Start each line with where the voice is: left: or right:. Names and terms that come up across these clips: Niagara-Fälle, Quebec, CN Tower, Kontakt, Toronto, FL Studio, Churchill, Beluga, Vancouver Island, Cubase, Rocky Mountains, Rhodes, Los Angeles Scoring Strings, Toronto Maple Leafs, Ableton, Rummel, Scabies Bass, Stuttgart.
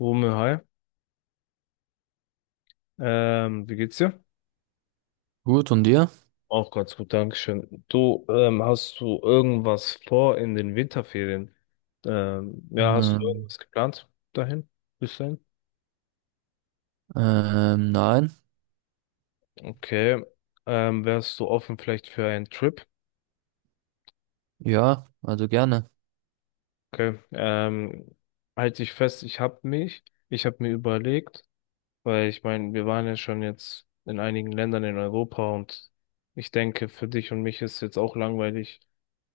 left: Rummel, hi. Wie geht's dir?
right: Gut, und dir?
left: Auch ganz gut, Dankeschön. Du, hast du irgendwas vor in den Winterferien? Ja, hast du
right: Ähm,
left: irgendwas geplant dahin? Bis dahin?
right: nein.
left: Okay. Wärst du offen vielleicht für einen Trip?
right: Ja, also gerne.
left: Okay. Halt dich fest, ich hab mir überlegt, weil ich meine, wir waren ja schon jetzt in einigen Ländern in Europa und ich denke, für dich und mich ist jetzt auch langweilig,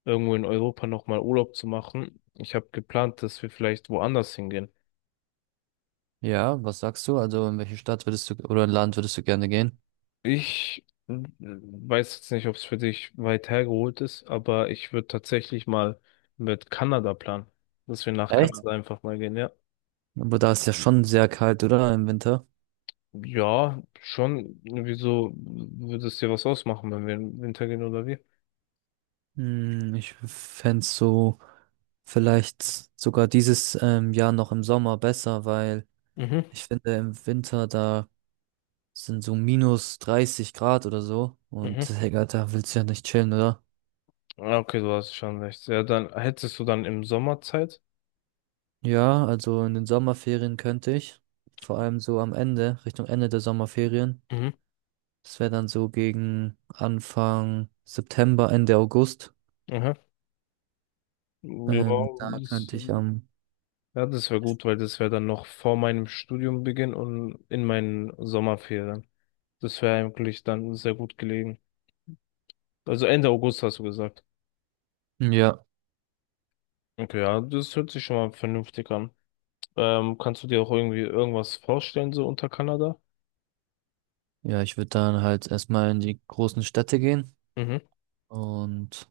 left: irgendwo in Europa nochmal Urlaub zu machen. Ich habe geplant, dass wir vielleicht woanders hingehen.
right: Ja, was sagst du? Also in welche Stadt würdest du oder in Land würdest du gerne gehen?
left: Ich weiß jetzt nicht, ob es für dich weit hergeholt ist, aber ich würde tatsächlich mal mit Kanada planen, dass wir nach
right: Echt?
left: Kanada einfach mal gehen, ja.
right: Aber da ist ja schon sehr kalt, oder? Im Winter.
left: Ja, schon. Wieso, würde es dir was ausmachen, wenn wir im Winter gehen oder wie?
right: Hm, ich fände so vielleicht sogar dieses Jahr noch im Sommer besser, weil
left: Mhm.
right: ich finde im Winter da sind so minus 30 Grad oder so. Und
left: Mhm.
right: Digga, da willst du ja nicht chillen, oder?
left: Ja, okay, du hast schon recht. Ja, dann hättest du dann im Sommer Zeit.
right: Ja, also in den Sommerferien könnte ich. Vor allem so am Ende, Richtung Ende der Sommerferien.
left: Mhm.
right: Das wäre dann so gegen Anfang September, Ende August.
left: Aha. Ja,
right: Da
left: das,
right: könnte ich am,
left: ja, das wäre gut, weil das wäre dann noch vor meinem Studiumbeginn und in meinen Sommerferien. Das wäre eigentlich dann sehr gut gelegen. Also Ende August, hast du gesagt.
right: ja,
left: Okay, ja, das hört sich schon mal vernünftig an. Kannst du dir auch irgendwie irgendwas vorstellen, so unter Kanada?
right: ja, ich würde dann halt erstmal in die großen Städte gehen.
left: Mhm.
right: Und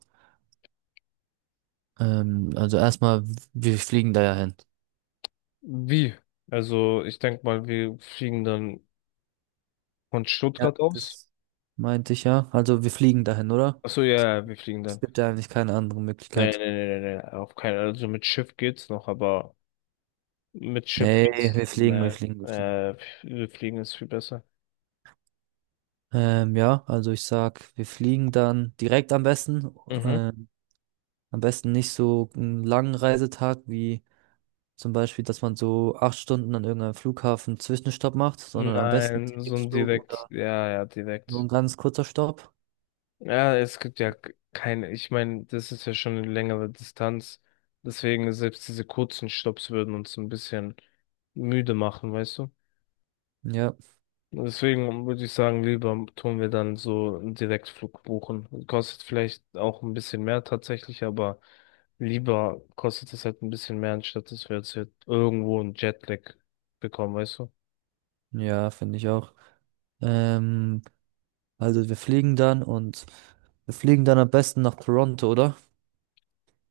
right: also erstmal, wir fliegen da ja hin.
left: Wie? Also, ich denke mal, wir fliegen dann von
right: Ja,
left: Stuttgart aus.
right: das meinte ich ja. Also wir fliegen dahin, oder?
left: Achso, ja, ja, wir fliegen
right: Es
left: dann.
right: gibt ja eigentlich keine andere
left: Nee, nee,
right: Möglichkeit.
left: nee, nee, nee, auf keinen Fall. Also mit Schiff geht's noch, aber mit Schiff
right: Nee,
left: geht's, nee,
right: wir fliegen.
left: äh, wir fliegen ist viel besser.
right: Ja, also ich sag, wir fliegen dann direkt am besten.
left: Mhm.
right: Ähm, am besten nicht so einen langen Reisetag wie zum Beispiel, dass man so acht Stunden an irgendeinem Flughafen Zwischenstopp macht, sondern am besten
left: Nein, so ein
right: Direktflug
left: direkt,
right: oder
left: ja, ja,
right: nur ein
left: direkt.
right: ganz kurzer Stopp.
left: Ja, es gibt ja keine, ich meine, das ist ja schon eine längere Distanz. Deswegen selbst diese kurzen Stopps würden uns ein bisschen müde machen, weißt du?
right: Ja,
left: Deswegen würde ich sagen, lieber tun wir dann so einen Direktflug buchen. Kostet vielleicht auch ein bisschen mehr tatsächlich, aber lieber kostet es halt ein bisschen mehr, anstatt dass wir jetzt hier irgendwo einen Jetlag bekommen, weißt du?
right: ja, finde ich auch. Ähm, also wir fliegen dann und wir fliegen dann am besten nach Toronto, oder?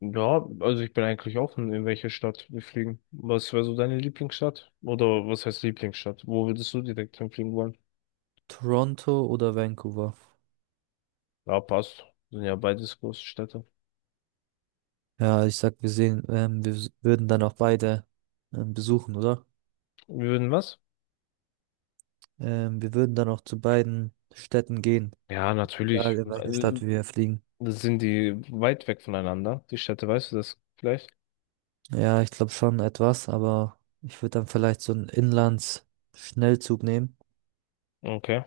left: Ja, also ich bin eigentlich offen, in welche Stadt wir fliegen. Was wäre so deine Lieblingsstadt? Oder was heißt Lieblingsstadt? Wo würdest du direkt hinfliegen wollen?
right: Toronto oder Vancouver.
left: Ja, passt. Sind ja beides große Städte.
right: Ja, ich sag, wir sehen, wir würden dann auch beide besuchen, oder?
left: Wir würden was?
right: Wir würden dann auch zu beiden Städten gehen,
left: Ja,
right: egal
left: natürlich.
right: in welche Stadt wir fliegen.
left: Sind die weit weg voneinander, die Städte, weißt du das vielleicht?
right: Ja, ich glaube schon etwas, aber ich würde dann vielleicht so einen Inlands-Schnellzug nehmen
left: Okay.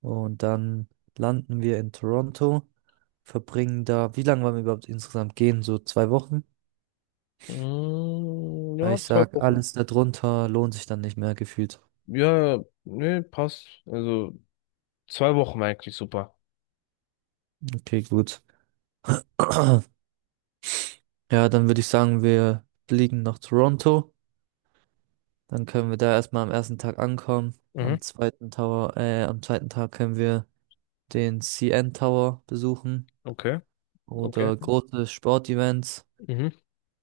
right: und dann landen wir in Toronto, verbringen da, wie lange wollen wir überhaupt insgesamt gehen? So zwei Wochen?
left: Mm,
right: Weil
left: ja,
right: ich ja
left: zwei
right: sag,
left: Wochen.
right: alles darunter lohnt sich dann nicht mehr gefühlt.
left: Ja, nee, passt. Also zwei Wochen war eigentlich super.
right: Okay, gut. Ja, dann würde ich sagen, wir fliegen nach Toronto. Dann können wir da erstmal am ersten Tag ankommen.
left: Mhm.
right: Am zweiten Tag können wir den CN Tower besuchen
left: Okay, okay.
right: oder große Sportevents,
left: Mhm.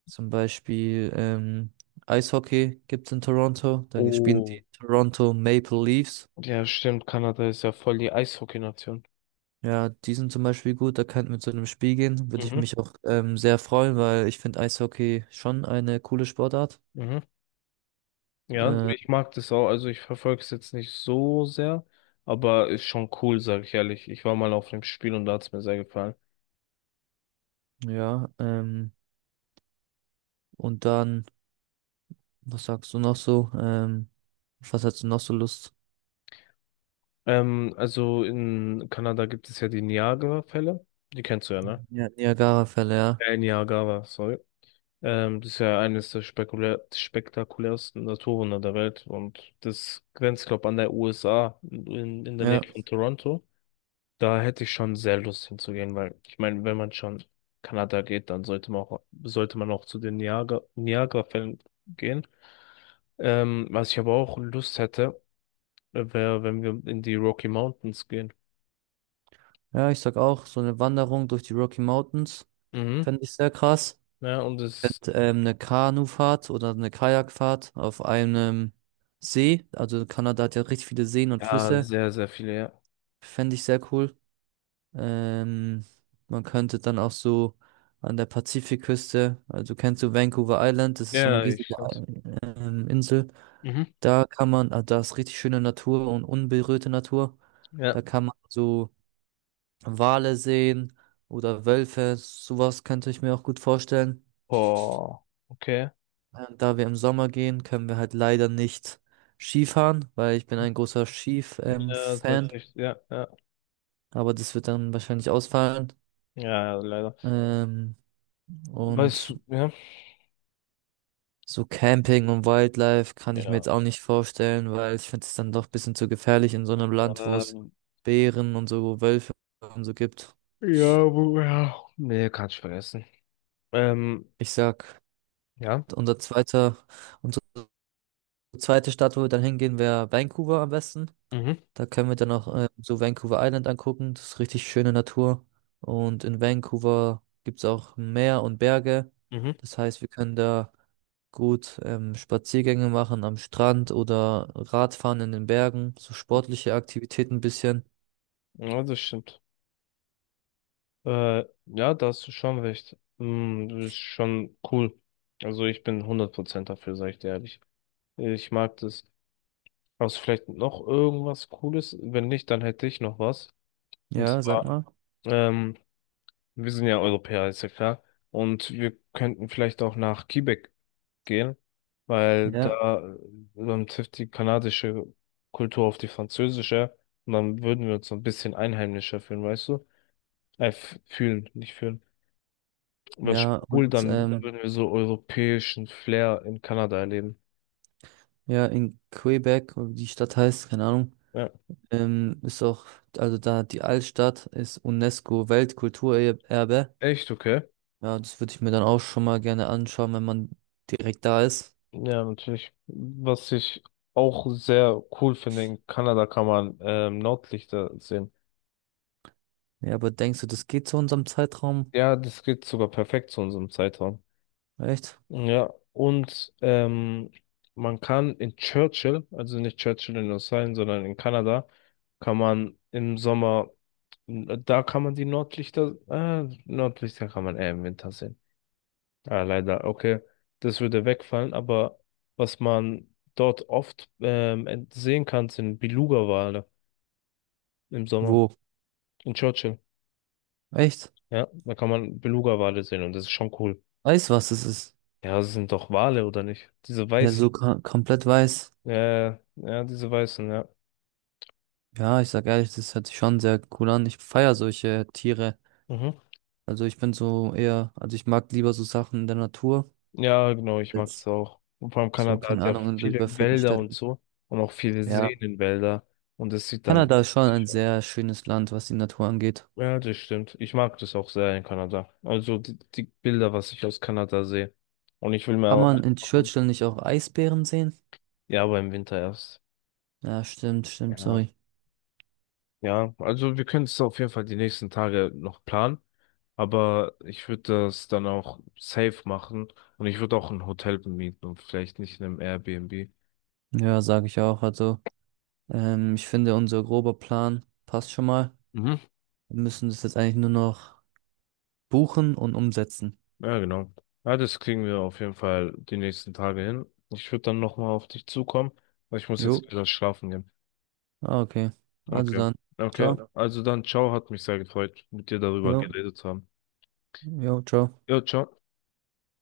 right: zum Beispiel Eishockey gibt es in Toronto. Da spielen
left: Oh,
right: die Toronto Maple Leafs.
left: ja, stimmt. Kanada ist ja voll die Eishockey-Nation.
right: Ja, die sind zum Beispiel gut, da könnten wir zu einem Spiel gehen, würde ich
left: Mhm.
right: mich auch sehr freuen, weil ich finde Eishockey schon eine coole Sportart.
left: Mhm. Ja,
right: Äh,
left: ich mag das auch. Also ich verfolge es jetzt nicht so sehr, aber ist schon cool, sag ich ehrlich. Ich war mal auf dem Spiel und da hat es mir sehr gefallen.
right: ja, und dann, was sagst du noch so? Auf was hast du noch so Lust?
left: Also in Kanada gibt es ja die Niagara-Fälle. Die kennst du ja, ne?
right: Ja, Niagara-Fälle, ja.
left: Niagara, sorry. Das ist ja eines der spekulär spektakulärsten Naturwunder der Welt und das grenzt, glaube an der USA in der Nähe
right: Ja,
left: von Toronto. Da hätte ich schon sehr Lust hinzugehen, weil ich meine, wenn man schon Kanada geht, dann sollte man auch zu den Niagara, Niagara-Fällen gehen. Was ich aber auch Lust hätte, wäre, wenn wir in die Rocky Mountains gehen.
right: ja, ich sag auch, so eine Wanderung durch die Rocky Mountains
left: Mhm.
right: fände ich sehr krass.
left: Ja, und es,
right: Und eine Kanufahrt oder eine Kajakfahrt auf einem See. Also Kanada hat ja richtig viele Seen und
left: ja,
right: Flüsse.
left: sehr, sehr viele, ja.
right: Fände ich sehr cool. Ähm, man könnte dann auch so an der Pazifikküste, also kennst du Vancouver Island, das ist so eine
left: Ja, ich
right: riesige
left: kann's.
right: Insel.
left: Mhm.
right: Da kann man, ah, da ist richtig schöne Natur und unberührte Natur.
left: Ja.
right: Da kann man so Wale sehen oder Wölfe. Sowas könnte ich mir auch gut vorstellen.
left: Boah, okay.
right: Da wir im Sommer gehen, können wir halt leider nicht Skifahren, weil ich bin ein großer Skif-Fan.
left: Ja, tatsächlich, ja, ja.
right: Ja, aber das wird dann wahrscheinlich ausfallen.
left: Ja, leider.
right: Ähm,
left: Weißt
right: und
left: du, ja.
right: so Camping und Wildlife kann ich mir
left: Ja.
right: jetzt auch nicht vorstellen, weil ich finde es dann doch ein bisschen zu gefährlich in so einem Land, wo es
left: Ähm,
right: Bären und so Wölfe und so gibt.
left: ja, wo, ja. Nee, kann ich vergessen. Ähm,
right: Ich sag,
left: ja.
right: unser zweiter, unsere zweite Stadt, wo wir dann hingehen, wäre Vancouver am besten.
left: Mhm.
right: Da können wir dann noch so Vancouver Island angucken. Das ist richtig schöne Natur. Und in Vancouver gibt es auch Meer und Berge.
left: Mhm.
right: Das heißt, wir können da gut Spaziergänge machen am Strand oder Radfahren in den Bergen. So sportliche Aktivitäten ein bisschen.
left: Ja, das stimmt. Ja, da hast du schon recht. Hm, das ist schon cool. Also ich bin 100% dafür, sag ich dir ehrlich. Ich mag das. Hast du vielleicht noch irgendwas Cooles? Wenn nicht, dann hätte ich noch was. Und
right: Ja, sag
left: zwar,
right: mal.
left: ähm, wir sind ja Europäer, ist ja klar. Und wir könnten vielleicht auch nach Quebec gehen, weil
right: Ja,
left: da trifft die kanadische Kultur auf die französische. Und dann würden wir uns so ein bisschen einheimischer fühlen, weißt du? Fühlen, nicht fühlen. Was
right: ja.
left: cool,
right: Und ja,
left: dann würden wir so europäischen Flair in Kanada erleben.
right: ja, in Quebec, wie die Stadt heißt, keine Ahnung,
left: Ja,
right: ist auch, also da die Altstadt ist UNESCO-Weltkulturerbe.
left: echt okay.
right: Ja, das würde ich mir dann auch schon mal gerne anschauen, wenn man direkt da ist.
left: Ja, natürlich. Was ich auch sehr cool finde, in Kanada kann man Nordlichter sehen.
right: Ja, aber denkst du, das geht zu unserem Zeitraum?
left: Ja, das geht sogar perfekt zu unserem Zeitraum.
right: Echt?
left: Ja, und man kann in Churchill, also nicht Churchill in Australien, sondern in Kanada, kann man im Sommer, da kann man die Nordlichter, Nordlichter kann man eher im Winter sehen. Ja, leider, okay. Das würde wegfallen, aber was man dort oft sehen kann, sind Beluga-Wale im Sommer.
right: Wo?
left: In Churchill.
right: Echt?
left: Ja, da kann man Beluga-Wale sehen und das ist schon cool.
right: Weiß, was es ist.
left: Ja, das sind doch Wale, oder nicht? Diese
right: Ja,
left: weißen.
right: so komplett weiß.
left: Ja, diese weißen, ja.
right: Ja, ich sag ehrlich, das hört sich schon sehr cool an. Ich feier solche Tiere.
left: Mhm.
right: Also ich bin so eher, also ich mag lieber so Sachen in der Natur
left: Ja, genau, ich mag es
right: als
left: auch. Und vor allem
right: so,
left: Kanada
right: keine
left: hat ja
right: Ahnung, in so
left: viele
right: überfüllten
left: Wälder und
right: Städten.
left: so und auch viele
right: Ja.
left: Seen in Wälder und es sieht dann
right: Kanada ist schon ein sehr schönes Land, was die Natur angeht.
left: Ja, das stimmt. Ich mag das auch sehr in Kanada. Also die, die Bilder, was ich aus Kanada sehe. Und ich will mir
right: Kann
left: auch,
right: man in Churchill nicht auch Eisbären sehen?
left: ja, aber im Winter erst.
right: Ja, stimmt, stimmt,
left: Ja,
right: sorry.
left: ja, also wir können es auf jeden Fall die nächsten Tage noch planen. Aber ich würde das dann auch safe machen. Und ich würde auch ein Hotel bemieten und vielleicht nicht in einem Airbnb.
right: Ja, sage ich auch. Also, ich finde, unser grober Plan passt schon mal.
left: Mhm.
right: Wir müssen das jetzt eigentlich nur noch buchen und umsetzen.
left: Ja, genau. Ja, das kriegen wir auf jeden Fall die nächsten Tage hin. Ich würde dann nochmal auf dich zukommen, weil ich muss
right: Jo.
left: jetzt wieder schlafen gehen.
right: Ah, okay. Also
left: Okay.
right: dann.
left: Okay.
right: Ciao. Ja.
left: Also dann, ciao, hat mich sehr gefreut, mit dir darüber
right: Jo.
left: geredet zu haben.
right: Jo, ciao.
left: Ja, ciao.